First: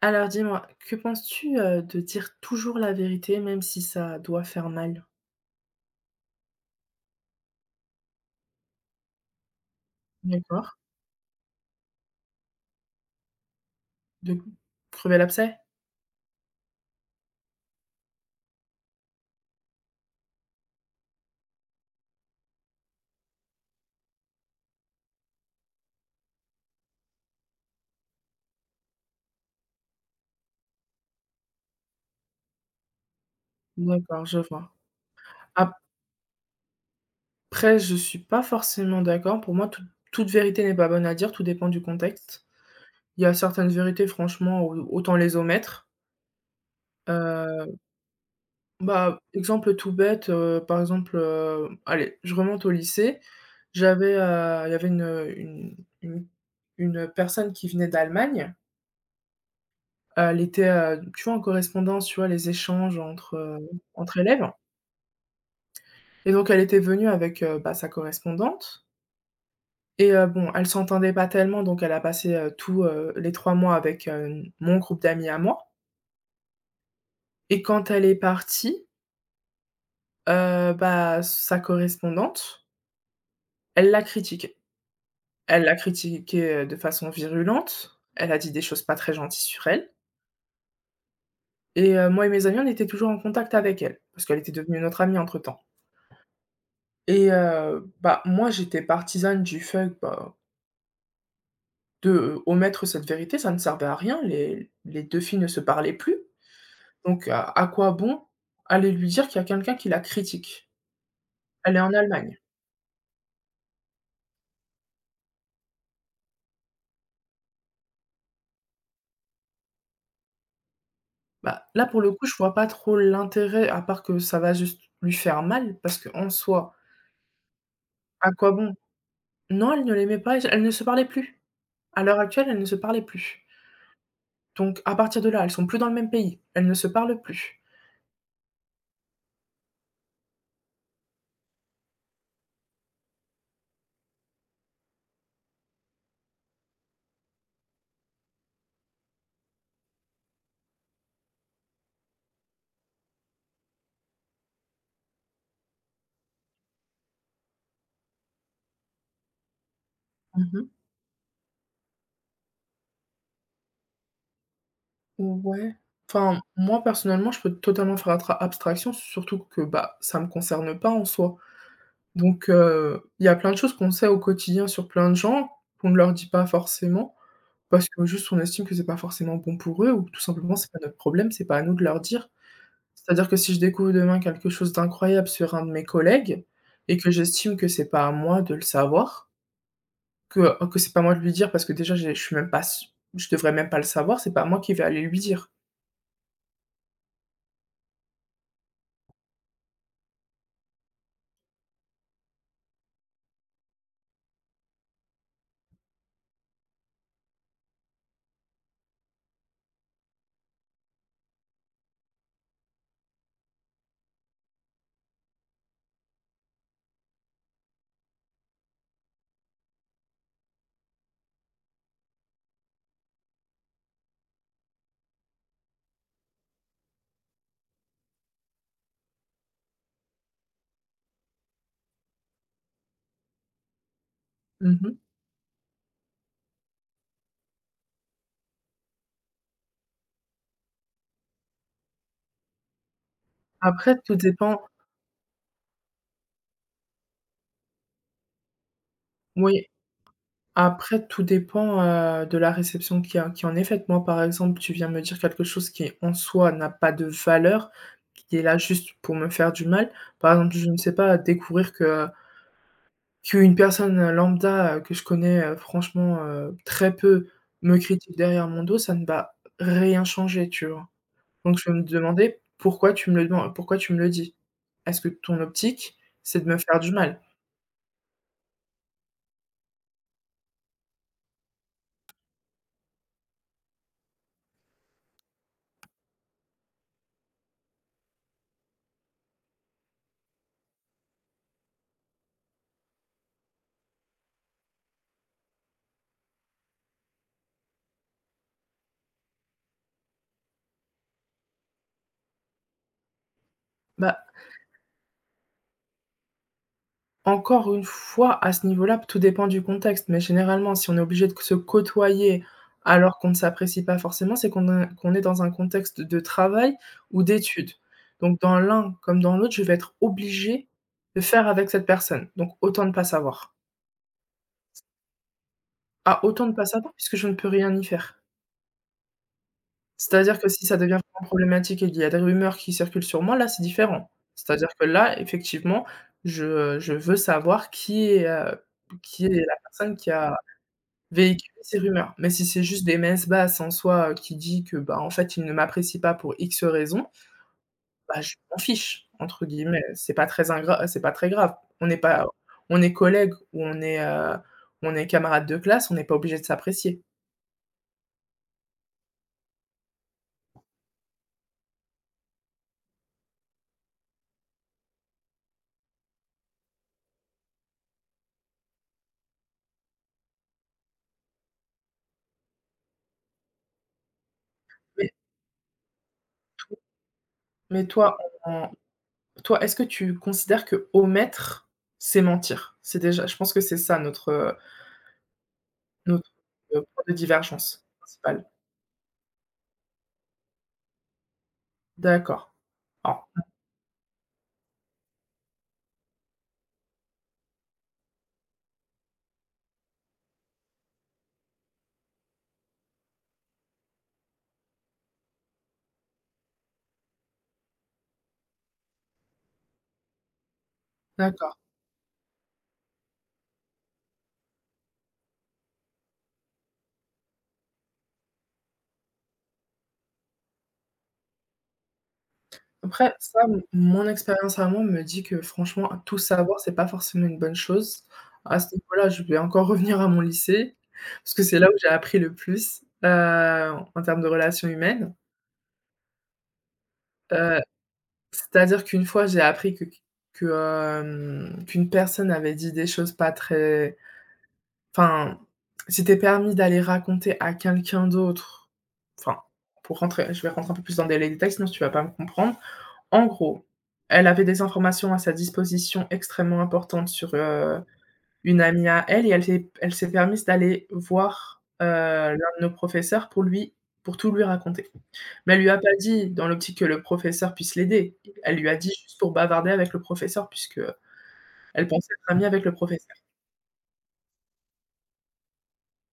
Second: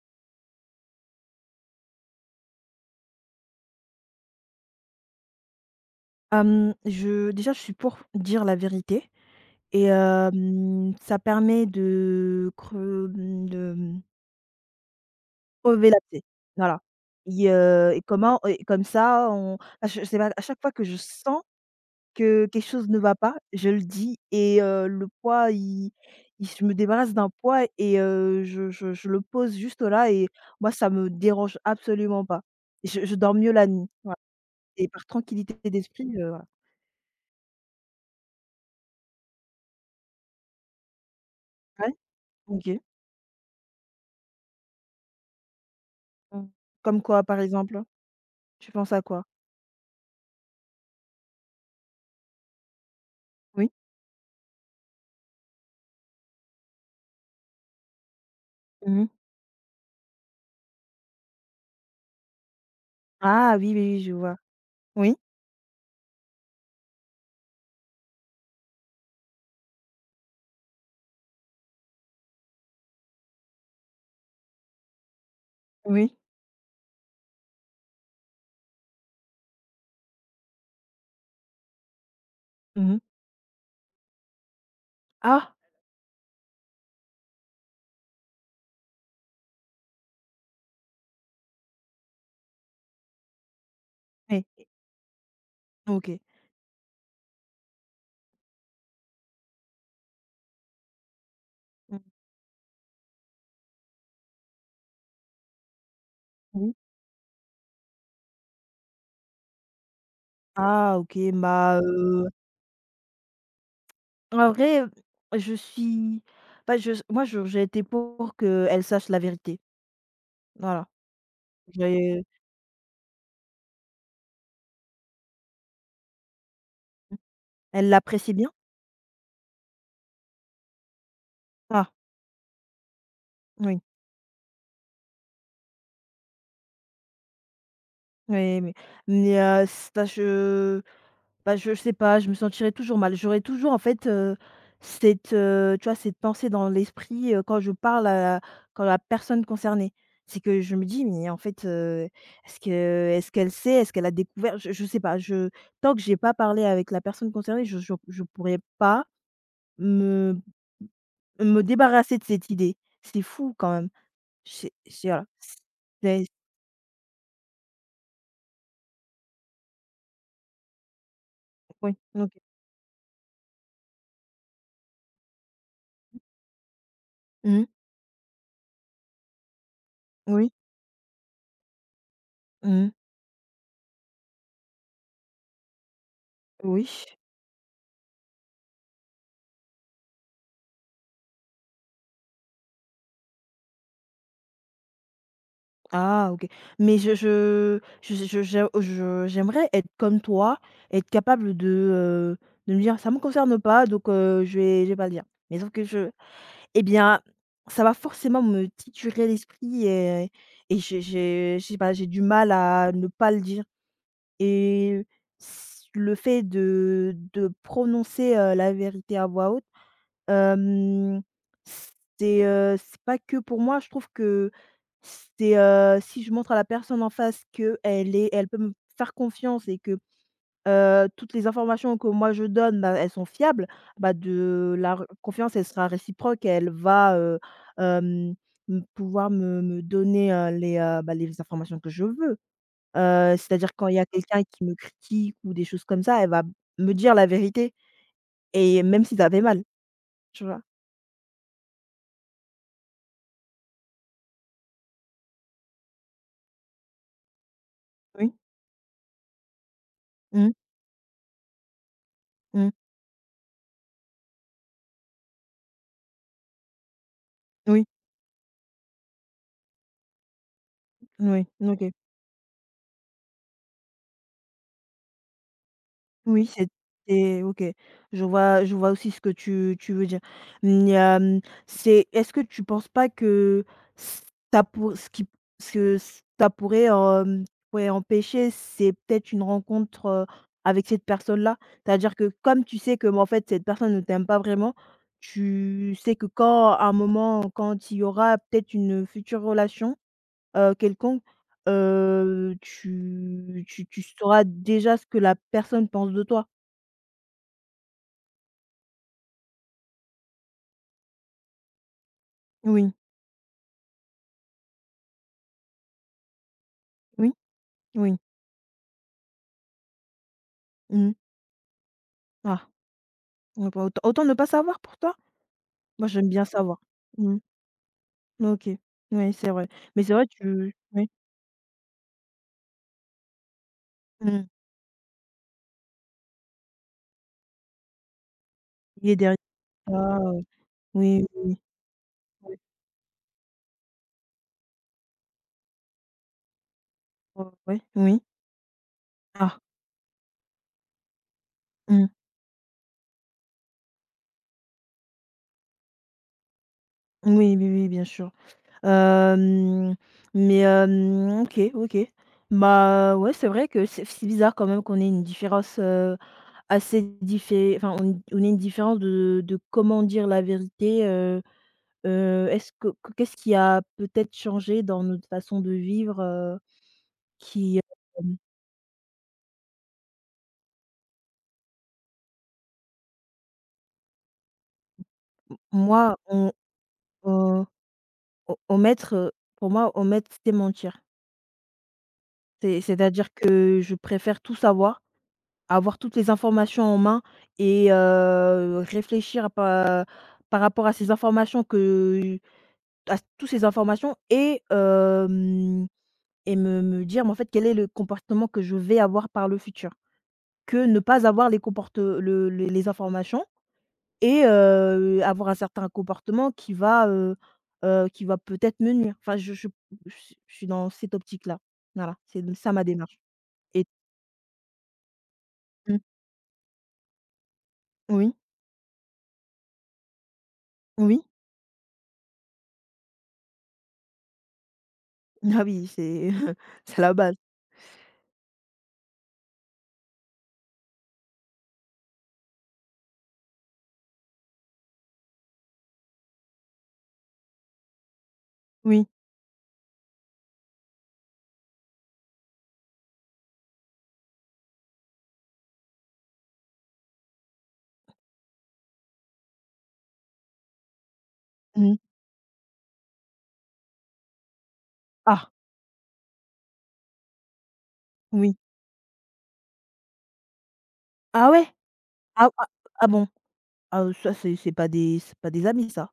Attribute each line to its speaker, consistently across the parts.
Speaker 1: Alors dis-moi, que penses-tu, de dire toujours la vérité même si ça doit faire mal?
Speaker 2: Je suis pour dire la vérité et
Speaker 1: D'accord,
Speaker 2: ça permet de creu mmh, de, mmh,
Speaker 1: de crever l'abcès?
Speaker 2: crever l'abcès, voilà. Et comme ça, on ah, je sais pas, à chaque fois que je sens que quelque chose ne va pas, je le dis et le poids, il je me débarrasse d'un poids et je le pose juste là et moi, ça me dérange absolument pas. Je dors mieux la nuit, voilà,
Speaker 1: D'accord, je vois.
Speaker 2: et par tranquillité d'esprit, voilà.
Speaker 1: Après je suis pas forcément d'accord. Pour moi, toute vérité n'est pas bonne à dire, tout dépend du
Speaker 2: Ouais?
Speaker 1: contexte.
Speaker 2: OK.
Speaker 1: Il y a certaines vérités franchement, au autant les omettre.
Speaker 2: Mmh. Comme quoi, par
Speaker 1: Heu,
Speaker 2: exemple? Tu penses à
Speaker 1: Bah,
Speaker 2: quoi?
Speaker 1: exemple tout bête, par exemple, allez, je remonte au lycée,
Speaker 2: Oui?
Speaker 1: j'avais, il y avait une une une personne qui venait d'Allemagne.
Speaker 2: Mmh mh.
Speaker 1: Elle était, tu vois, en correspondance, tu vois, les échanges entre,
Speaker 2: Ah oui, oui, oui, je
Speaker 1: entre
Speaker 2: vois.
Speaker 1: élèves,
Speaker 2: Oui,
Speaker 1: et donc elle était venue avec, bah, sa correspondante et bon, elle s'entendait pas tellement donc elle a passé, tous, les 3 mois avec, mon groupe d'amis à moi,
Speaker 2: oui.
Speaker 1: et quand elle est partie, bah, sa correspondante,
Speaker 2: Mmh mh.
Speaker 1: elle l'a critiquée.
Speaker 2: Ah!
Speaker 1: Elle l'a critiquée, de façon virulente, elle a dit des choses pas très gentilles sur elle, et moi et mes amis, on était toujours en contact avec elle parce qu'elle était
Speaker 2: Oui.
Speaker 1: devenue notre amie entre-temps.
Speaker 2: OK.
Speaker 1: Et bah, moi, j'étais partisane du fait, bah,
Speaker 2: Mmh.
Speaker 1: de omettre cette vérité, ça ne servait à rien, les 2 filles ne se parlaient plus,
Speaker 2: Oui.
Speaker 1: donc à quoi bon aller lui dire qu'il y a quelqu'un qui la critique?
Speaker 2: Ah, OK,
Speaker 1: Elle est
Speaker 2: bah,
Speaker 1: en Allemagne.
Speaker 2: en vrai, je suis bah, je s moi, je j'ai été pour qu'elle sache la vérité. Voilà.
Speaker 1: Bah, là, pour le
Speaker 2: J'ai
Speaker 1: coup, je vois pas trop l'intérêt à part que ça va juste lui faire mal parce qu'en soi,
Speaker 2: Elle
Speaker 1: à
Speaker 2: l'apprécie bien?
Speaker 1: quoi bon? Non, elle ne l'aimait pas, elle ne se parlait plus.
Speaker 2: Ah,
Speaker 1: À l'heure actuelle, elle ne se parlait plus,
Speaker 2: oui.
Speaker 1: donc à partir de là, elles sont plus dans le même pays, elles ne se parlent plus.
Speaker 2: Oui, mais c bah, je sais pas, je me sentirais toujours mal. J'aurais toujours en fait, cette, tu vois, cette pensée dans l'esprit, quand je parle à quand la personne concernée. C'est que je me dis: «Mais en fait, est-ce qu'elle sait? Est-ce qu'elle a découvert?» Je sais pas, je tant que j'ai pas parlé avec la personne concernée, je pourrais pas me
Speaker 1: Mmh.
Speaker 2: me débarrasser de cette idée. C'est fou quand même. C'est voilà.
Speaker 1: Ouais.
Speaker 2: C'est
Speaker 1: Enfin, moi, personnellement, je peux totalement faire atra abstraction, surtout que, bah, ça me concerne pas en soi.
Speaker 2: oui. OK.
Speaker 1: Donc, il y a plein de choses qu'on sait au quotidien sur plein de gens, qu'on ne leur dit pas forcément,
Speaker 2: Mmh.
Speaker 1: parce que juste on estime que c'est pas forcément bon pour eux ou que tout
Speaker 2: Oui.
Speaker 1: simplement c'est pas notre problème, c'est pas à nous de leur dire.
Speaker 2: Mmh.
Speaker 1: C'est-à-dire que si je découvre demain quelque chose d'incroyable sur un de mes collègues
Speaker 2: Oui.
Speaker 1: et que j'estime que c'est pas à moi de le savoir, que c'est pas à moi de lui dire parce que déjà j'ai je suis même pas s je devrais même pas le savoir, c'est pas à moi qui vais aller lui dire.
Speaker 2: Ah, OK. Mais je j'aimerais être comme toi, être capable heu, de me dire: «Ça me concerne pas, donc je vais pas le dire». Mais sauf que je eh bien, ça va forcément me titurer l'esprit et j'ai je sais pas, j'ai du mal à ne pas le dire et s le fait de prononcer, la vérité à voix haute. Hem, c'est, c'est pas que pour moi, je trouve que c'est, si je montre à la personne en face que elle peut me faire confiance et que, toutes les informations que moi je donne, bah, elles sont fiables, bah, de la
Speaker 1: Mmh.
Speaker 2: re confiance, elle sera réciproque et elle va, hem, m pouvoir me donner, les, bah, les informations que je veux. C'est-à-dire quand
Speaker 1: Après
Speaker 2: il y a
Speaker 1: tout
Speaker 2: quelqu'un
Speaker 1: dépend,
Speaker 2: qui me critique ou des choses comme ça, elle va me dire la vérité et même si ça fait mal,
Speaker 1: oui,
Speaker 2: tu vois?
Speaker 1: après tout dépend, de la réception qui en est faite. Moi, par exemple, tu viens me dire quelque chose qui, en soi, n'a pas de valeur,
Speaker 2: Oui.
Speaker 1: qui est là juste pour me faire du mal. Par
Speaker 2: Mmh.
Speaker 1: exemple, je ne sais pas, découvrir que
Speaker 2: Mmh.
Speaker 1: qu'une personne, lambda, que je connais, franchement, très peu, me
Speaker 2: Oui,
Speaker 1: critique derrière mon dos, ça ne va rien changer, tu vois?
Speaker 2: oui,
Speaker 1: Donc je vais me
Speaker 2: OK.
Speaker 1: demander: «Pourquoi tu me le deman pourquoi tu me le dis? Est-ce que ton optique, c'est
Speaker 2: Oui,
Speaker 1: de me faire du mal?»
Speaker 2: OK. Je vois aussi ce que tu veux dire. Mmh, il y a, mmh, c'est est-ce que tu penses pas que ça pour ce qui ce que ça pourrait, ouais, empêcher, c'est peut-être une rencontre, avec cette personne-là? C'est-à-dire que comme tu sais que, bah, en fait, cette personne ne t'aime pas vraiment, tu sais que quand à un moment, quand il y aura peut-être une future relation quelconque, tu
Speaker 1: bah
Speaker 2: sauras déjà ce que la personne pense de toi.
Speaker 1: Encore une fois, à ce niveau-là, tout dépend du contexte, mais généralement, si on est obligé de se côtoyer
Speaker 2: Oui,
Speaker 1: alors qu'on ne s'apprécie pas forcément, c'est qu'on est dans un contexte de travail ou
Speaker 2: oui,
Speaker 1: d'études.
Speaker 2: oui.
Speaker 1: Donc dans l'un comme dans l'autre, je vais être obligée
Speaker 2: Mmh.
Speaker 1: de faire avec cette personne. Donc
Speaker 2: Ah,
Speaker 1: autant ne pas savoir.
Speaker 2: ouais, bah, autant ne pas savoir pour toi? Moi,
Speaker 1: Ah,
Speaker 2: j'aime bien
Speaker 1: autant ne pas
Speaker 2: savoir.
Speaker 1: savoir puisque je ne
Speaker 2: Mmh.
Speaker 1: peux rien y faire.
Speaker 2: OK. Oui, c'est vrai. Mais c'est vrai,
Speaker 1: C'est-à-dire que si
Speaker 2: tu
Speaker 1: ça devient
Speaker 2: oui.
Speaker 1: vraiment problématique et qu'il y a des rumeurs qui circulent sur moi, là, c'est différent.
Speaker 2: Mmh.
Speaker 1: C'est-à-dire que là, effectivement, je veux savoir
Speaker 2: Il est
Speaker 1: qui est
Speaker 2: derrière
Speaker 1: la personne qui
Speaker 2: toi,
Speaker 1: a
Speaker 2: oui,
Speaker 1: véhiculer ces rumeurs, mais si
Speaker 2: oui,
Speaker 1: c'est juste des messes basses en soi, qui dit que, bah, en fait, il ne m'apprécie pas pour X raisons,
Speaker 2: oui, ouais,
Speaker 1: bah,
Speaker 2: oui.
Speaker 1: je m'en fiche entre
Speaker 2: Ah,
Speaker 1: guillemets, c'est pas très ingra c'est pas très grave. On n'est
Speaker 2: mmh.
Speaker 1: pas, on est collègues ou on est camarades de classe, on n'est pas obligé de s'apprécier.
Speaker 2: Oui, oui, oui, bien sûr. Hem, mais OK, OK. Bah, ouais, c'est vrai que c'est bizarre quand même qu'on ait une différence, Assez diffé enfin, on a une différence de comment dire la vérité, est-ce que qu'est-ce qui a peut-être changé dans
Speaker 1: Mais
Speaker 2: notre façon de vivre,
Speaker 1: to
Speaker 2: qui,
Speaker 1: mais toi,
Speaker 2: hem,
Speaker 1: en toi, est-ce que tu considères que omettre, c'est mentir? C'est déjà je pense que c'est ça notre,
Speaker 2: m moi,
Speaker 1: notre, point de
Speaker 2: on
Speaker 1: divergence principal.
Speaker 2: o omettre, pour moi, omettre, c'est mentir.
Speaker 1: D'accord. Alors
Speaker 2: C'est-à-dire que je préfère tout savoir, avoir toutes les informations en main et réfléchir par rapport à ces informations que à toutes ces informations et hem Et me me dire, mais en fait, quel est le comportement que je vais avoir par le futur? Que ne pas avoir
Speaker 1: d'accord.
Speaker 2: les comporte le les informations et avoir un certain comportement qui va peut-être me nuire. Enfin, je suis dans cette optique-là. Voilà, c'est ça ma
Speaker 1: Après
Speaker 2: démarche
Speaker 1: ça, m
Speaker 2: et
Speaker 1: mon expérience à moi me dit que franchement,
Speaker 2: mmh,
Speaker 1: tout savoir, c'est pas forcément une bonne chose.
Speaker 2: oui,
Speaker 1: À ce niveau-là, je vais encore revenir à mon lycée,
Speaker 2: oui.
Speaker 1: parce que c'est là où j'ai appris le plus, en termes de relations humaines.
Speaker 2: Ah oui, c'est c'est la base.
Speaker 1: Heu, C'est-à-dire qu'une fois, j'ai appris qu'une personne avait dit des choses pas très enfin, c'était permis d'aller raconter à quelqu'un d'autre
Speaker 2: Oui,
Speaker 1: enfin, pour rentrer je vais rentrer un peu plus dans les détails, sinon tu vas pas me comprendre. En gros, elle avait des informations à sa disposition extrêmement importantes sur, une amie à elle et elle s'est permise d'aller voir,
Speaker 2: mmh.
Speaker 1: l'un de nos professeurs pour tout lui raconter.
Speaker 2: Ah,
Speaker 1: Mais elle lui a pas dit dans l'optique que le professeur puisse l'aider.
Speaker 2: oui.
Speaker 1: Elle lui a dit juste pour bavarder avec le professeur puisque
Speaker 2: Ah ouais?
Speaker 1: elle pensait être amie
Speaker 2: Ah
Speaker 1: avec
Speaker 2: ah
Speaker 1: le
Speaker 2: ah
Speaker 1: professeur.
Speaker 2: bon? Ah, ça, c'est pas des amis ça.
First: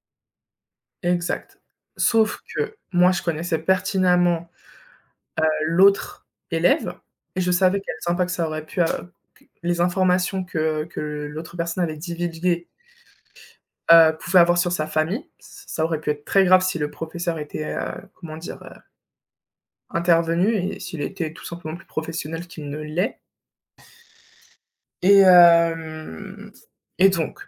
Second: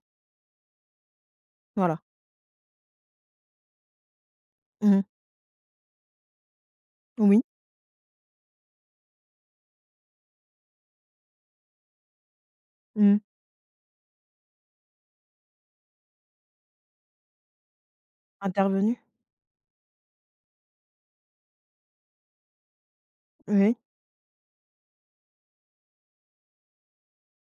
Speaker 1: Exact.
Speaker 2: Voilà.
Speaker 1: Sauf que moi, je connaissais pertinemment,
Speaker 2: Mmh.
Speaker 1: l'autre élève et
Speaker 2: Oui.
Speaker 1: je savais quels impacts ça aurait pu a les informations que l'autre personne avait divulguées
Speaker 2: Mmh.
Speaker 1: pouvait avoir sur sa famille. Ça aurait pu être très grave si le professeur était, comment dire?
Speaker 2: Intervenus.
Speaker 1: Intervenu et s'il était tout simplement plus professionnel qu'il ne l'est,
Speaker 2: Oui.
Speaker 1: et hem et donc,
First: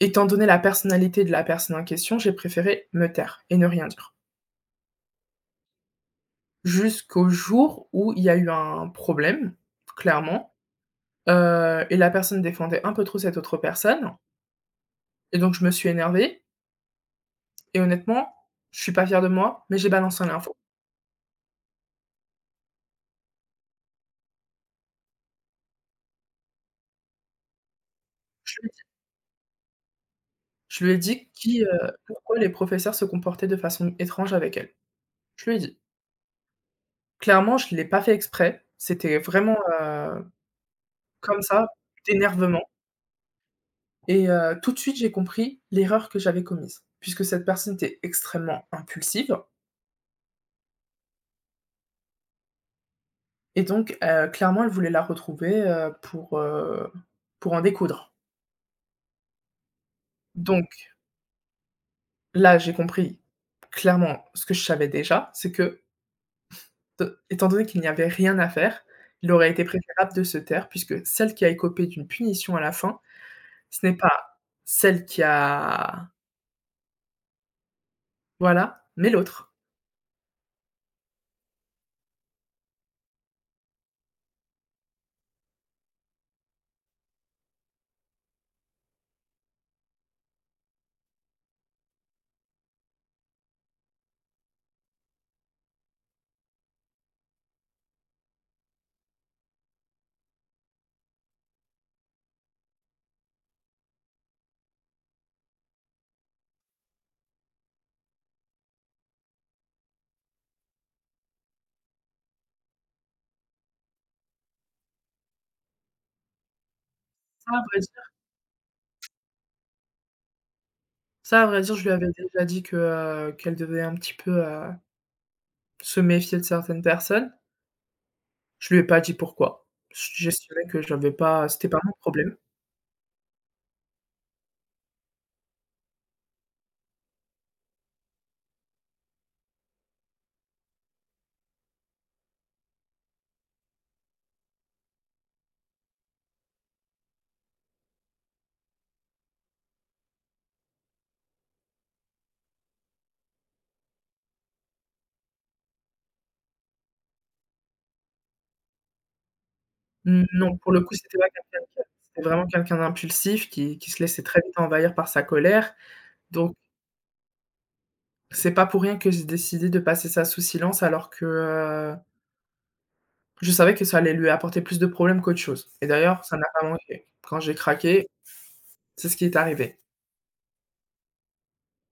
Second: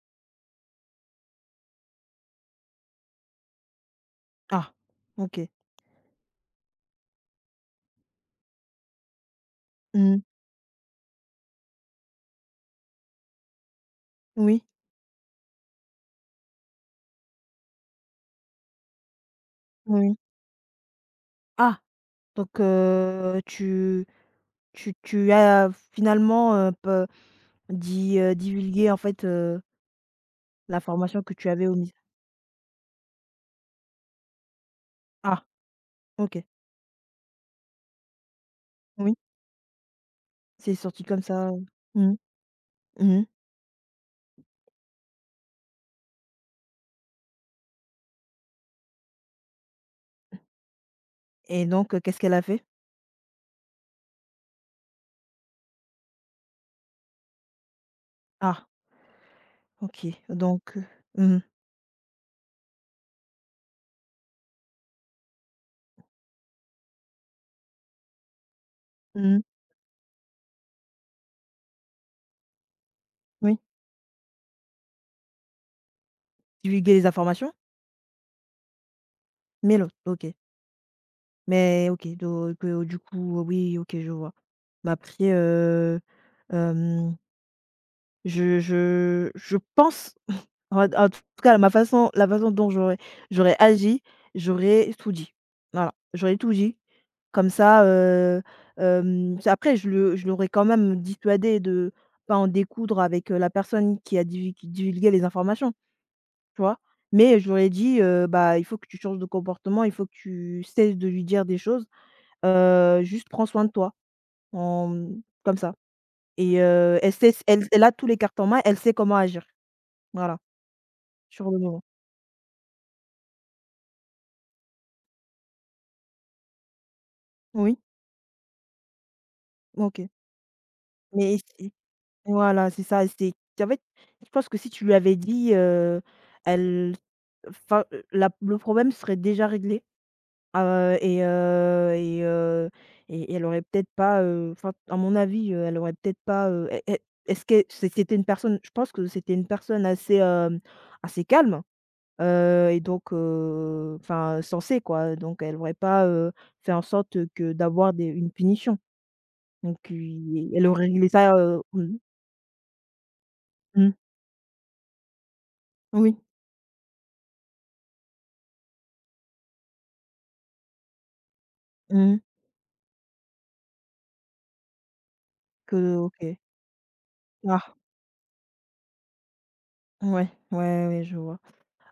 Speaker 1: étant donné la personnalité de la personne en question, j'ai préféré me taire et ne rien dire.
Speaker 2: Ah, OK.
Speaker 1: Jusqu'au jour où il y a eu un problème,
Speaker 2: Mmh.
Speaker 1: clairement, et la personne défendait un peu trop cette autre personne,
Speaker 2: Oui,
Speaker 1: et donc je me suis énervée et honnêtement, je suis pas fière de moi, mais j'ai
Speaker 2: oui.
Speaker 1: balancé l'info.
Speaker 2: Ah, donc heu, tu as finalement, pe di
Speaker 1: Je
Speaker 2: divulgué en fait,
Speaker 1: Je lui ai
Speaker 2: l'information
Speaker 1: dit
Speaker 2: que tu
Speaker 1: qui,
Speaker 2: avais omise?
Speaker 1: pourquoi les professeurs se comportaient de façon étrange avec elle.
Speaker 2: Ah,
Speaker 1: Je lui ai dit.
Speaker 2: OK.
Speaker 1: Clairement, je l'ai pas fait exprès.
Speaker 2: Oui,
Speaker 1: C'était vraiment,
Speaker 2: c'est sorti comme
Speaker 1: comme
Speaker 2: ça,
Speaker 1: ça,
Speaker 2: mmh,
Speaker 1: d'énervement,
Speaker 2: mmh,
Speaker 1: et tout de suite, j'ai compris l'erreur que j'avais commise. Puisque cette personne était extrêmement impulsive
Speaker 2: et donc qu'est-ce qu'elle a fait?
Speaker 1: et donc clairement, elle voulait la retrouver, pour en découdre.
Speaker 2: Ah, OK,
Speaker 1: Donc
Speaker 2: donc mmh
Speaker 1: là, j'ai compris clairement ce que je savais déjà, c'est que étant donné qu'il n'y avait rien à faire,
Speaker 2: mh,
Speaker 1: il
Speaker 2: mmh,
Speaker 1: aurait été préférable de se taire puisque celle qui a écopé d'une punition à la fin,
Speaker 2: oui,
Speaker 1: ce n'est pas celle qui a,
Speaker 2: divulguer les informations,
Speaker 1: voilà, mais l'autre.
Speaker 2: mais l'autre, OK. Mais OK, donc du coup, oui, OK, je vois. Mais après, je pense, en en tout cas ma façon la façon dont j'aurais agi, j'aurais tout dit. Voilà, j'aurais tout dit. Comme ça, c'est après je l'aurais quand même dissuadé de pas en découdre avec, la personne qui divulgué les informations, tu vois? Mais je lui aurais dit, «Bah, il faut que tu changes de comportement, il faut que tu cesses de lui dire des choses, juste prends soin de toi», en comme ça et elle sait
Speaker 1: Ça à
Speaker 2: elle
Speaker 1: vrai
Speaker 2: elle a tous
Speaker 1: dire
Speaker 2: les cartes en main, elle sait comment agir. Voilà,
Speaker 1: ça à
Speaker 2: sur le
Speaker 1: vrai dire,
Speaker 2: moment.
Speaker 1: je lui avais déjà dit que, qu'elle devait un petit peu, se méfier de certaines personnes.
Speaker 2: Oui,
Speaker 1: Je lui ai pas dit pourquoi.
Speaker 2: OK.
Speaker 1: J'estimais que j'avais
Speaker 2: Mais
Speaker 1: pas c'était
Speaker 2: c'est
Speaker 1: pas mon problème.
Speaker 2: voilà, c'est ça, c'est qu'en fait, je pense que si tu lui avais dit, elle enfin, la le problème serait déjà réglé, heu et heu et heu et elle aurait peut-être pas, enfin, à mon avis, elle aurait peut-être pas, est-ce que c'était une personne je pense que c'était une personne assez, assez calme, et donc enfin, sensée quoi, donc elle aurait pas, fait en sorte que d'avoir des une punition. Donc
Speaker 1: N
Speaker 2: il
Speaker 1: Non,
Speaker 2: elle
Speaker 1: pour le
Speaker 2: aurait
Speaker 1: coup,
Speaker 2: réglé
Speaker 1: c'était pas
Speaker 2: ça,
Speaker 1: quelqu'un de calme,
Speaker 2: mmh
Speaker 1: c'était vraiment quelqu'un d'impulsif qui
Speaker 2: mh.
Speaker 1: se laissait très vite envahir par sa colère,
Speaker 2: Oui.
Speaker 1: donc. C'est pas pour rien que j'ai décidé de passer ça sous silence alors que,
Speaker 2: Mmh.
Speaker 1: je savais que ça allait lui apporter plus de problèmes qu'autre chose
Speaker 2: Que
Speaker 1: et
Speaker 2: OK.
Speaker 1: d'ailleurs, ça n'a pas manqué. Quand j'ai
Speaker 2: Ah,
Speaker 1: craqué, c'est ce qui est arrivé.
Speaker 2: ouais, ouais, ouais, je vois.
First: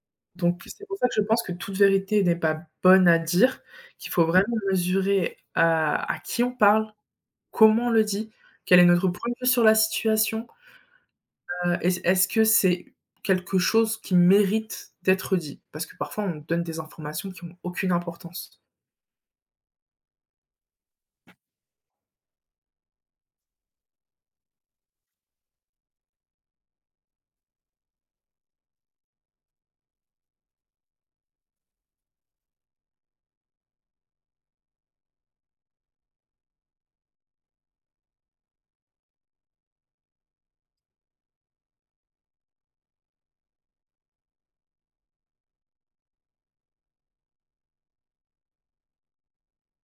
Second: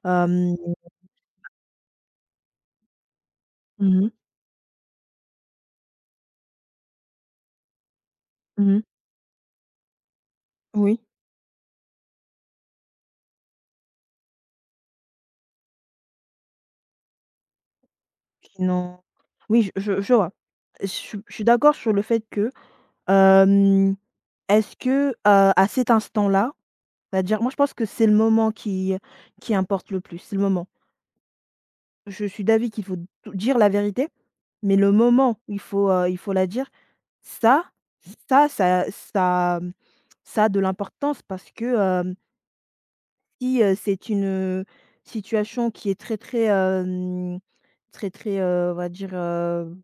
Speaker 2: Hem.
Speaker 1: Donc c'est pour ça que je pense que toute vérité n'est pas bonne à dire,
Speaker 2: Mmh mh.
Speaker 1: qu'il faut vraiment mesurer à qui on parle, comment on le dit, quel
Speaker 2: Mmh.
Speaker 1: est notre point de vue sur la situation,
Speaker 2: Oui.
Speaker 1: est-ce que c'est quelque chose qui mérite d'être dit? Parce que parfois on donne des informations qui ont aucune importance.
Speaker 2: Sinon oui, je vois. Je suis d'accord sur le fait que, hem, est-ce que, à cet instant-là, c'est-à-dire moi je pense que c'est le moment qui importe le plus, c'est le moment. Je suis d'avis qu'il faut tou dire la vérité, mais le moment où il faut la dire, ça ça, mmh, ça a de l'importance parce que, si, c'est une, situation qui est très, très, très, très, on va dire,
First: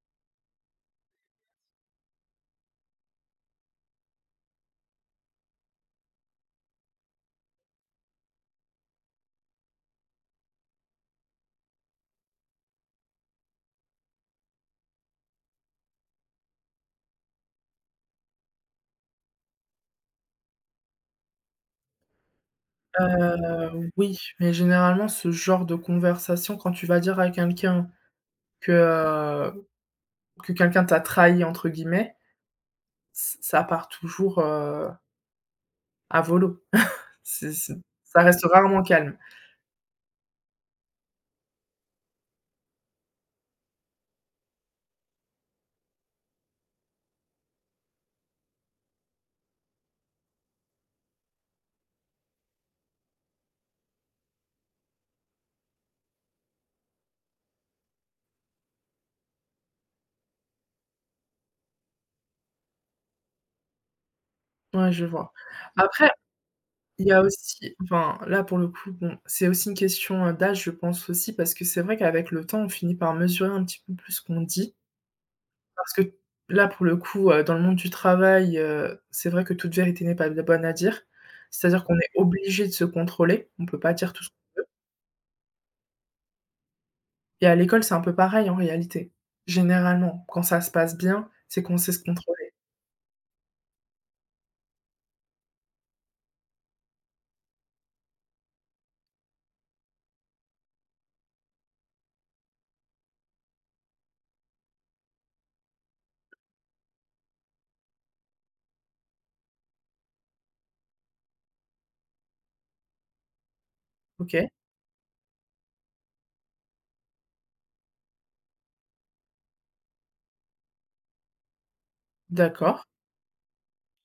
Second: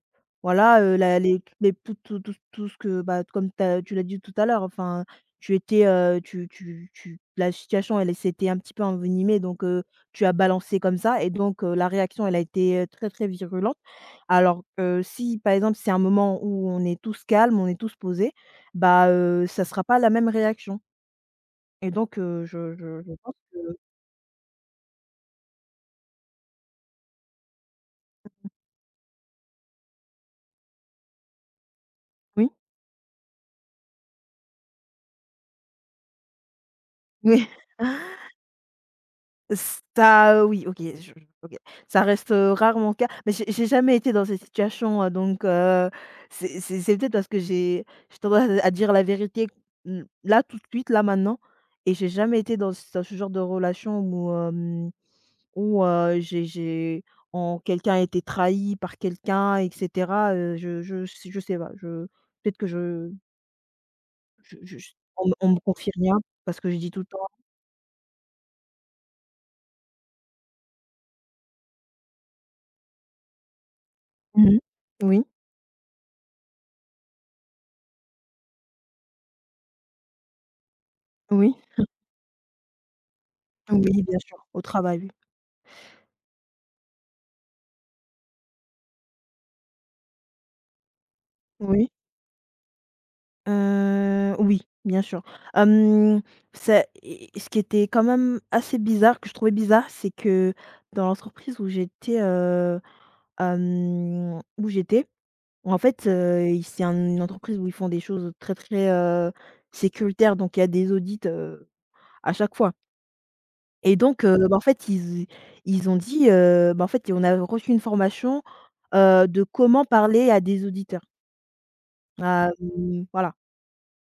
Speaker 2: voilà, la les tout ce que, bah, comme tu l'as dit tout à l'heure, enfin, tu étais, tu tu tu la situation, elle s'était un petit peu envenimée donc tu as balancé comme ça et donc la réaction, elle a été, très, très virulente. Alors que si, par exemple, c'est un moment où on est tous calmes, on est tous posés, bah, ça sera pas la même réaction et donc je
Speaker 1: Heu
Speaker 2: pense que
Speaker 1: Oui, mais généralement, ce genre de conversation, quand tu vas dire à quelqu'un que, heu, que quelqu'un t'a «trahi» entre guillemets,
Speaker 2: oui.
Speaker 1: ç ça part toujours, à volo.
Speaker 2: Oui.
Speaker 1: C'est ça reste rarement calme.
Speaker 2: Ça, oui, OK, je OK. Ça reste, rarement le cas, mais j'ai jamais été dans cette situation, donc c'est peut-être parce que j'ai tendance à dire la vérité, l là, tout de suite, là, maintenant et j'ai jamais été dans ce genre de relation où, où, j'ai en quelqu'un a été trahi par quelqu'un et cetera, je sais pas, je peut-être que je
Speaker 1: Ouais, je vois.
Speaker 2: on me confie
Speaker 1: Après,
Speaker 2: rien parce que je dis tout
Speaker 1: il
Speaker 2: le
Speaker 1: y a
Speaker 2: temps.
Speaker 1: aussi enfin, là, pour le coup, bon, c'est aussi une question, d'âge, je pense aussi, parce que c'est vrai qu'avec le temps, on finit par mesurer un petit peu plus ce qu'on
Speaker 2: Mmh.
Speaker 1: dit.
Speaker 2: Oui,
Speaker 1: Parce que là, pour le coup, dans le monde du travail, c'est vrai que toute vérité n'est pas bonne à dire.
Speaker 2: oui.
Speaker 1: C'est-à-dire qu'on est obligé de se contrôler, on peut pas
Speaker 2: Oui,
Speaker 1: dire
Speaker 2: bien
Speaker 1: tout ce
Speaker 2: sûr, au travail, oui.
Speaker 1: et à l'école, c'est un peu pareil en réalité. Généralement, quand ça se passe bien, c'est qu'on
Speaker 2: Oui,
Speaker 1: sait se contrôler.
Speaker 2: oui, bien sûr. Hem, c'est Et ce qui était quand même assez bizarre, que je trouvais bizarre, c'est que dans l'entreprise où j'étais, où j'étais, en fait, il c'est un une entreprise où ils font des choses très, très, sécuritaires, donc il y a des audits, à chaque fois et donc
Speaker 1: OK,
Speaker 2: bah, en fait, ils ont dit, bah, en fait, on a reçu une formation, de comment parler à des auditeurs. À,
Speaker 1: d'accord.
Speaker 2: mmh, voilà.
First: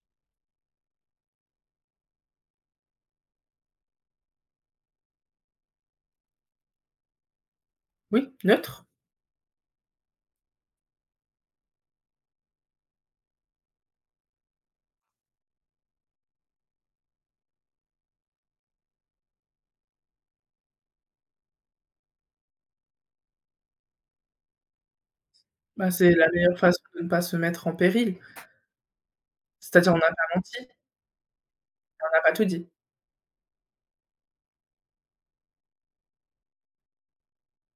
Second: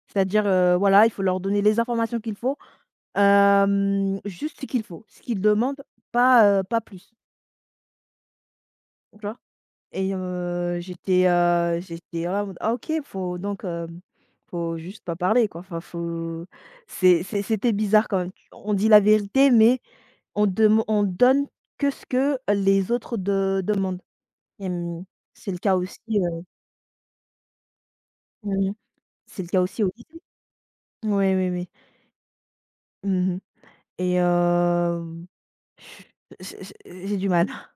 Speaker 2: C'est-à-dire, voilà, il faut leur donner les informations qu'il faut, juste ce qu'il faut, ce qu'ils demandent, pas, pas plus,
Speaker 1: Oui, neutre.
Speaker 2: tu vois? Et j'étais, j'étais là en mode: «Ah OK, faut donc, faut juste pas parler quoi». Enfin faut c'est c'était bizarre quand même. Tu On dit la vérité, mais on donne que ce que les autres de demandent. Hem, c'est le cas
Speaker 1: Bah,
Speaker 2: aussi,
Speaker 1: c'est la meilleure façon de ne pas se mettre en péril.
Speaker 2: mmh, c'est le cas aussi au
Speaker 1: C'est-à-dire on n'a
Speaker 2: lycée.
Speaker 1: pas menti,
Speaker 2: Oui, oui, oui.
Speaker 1: on n'a pas tout dit.
Speaker 2: Mmh, et J'ai j'ai du mal.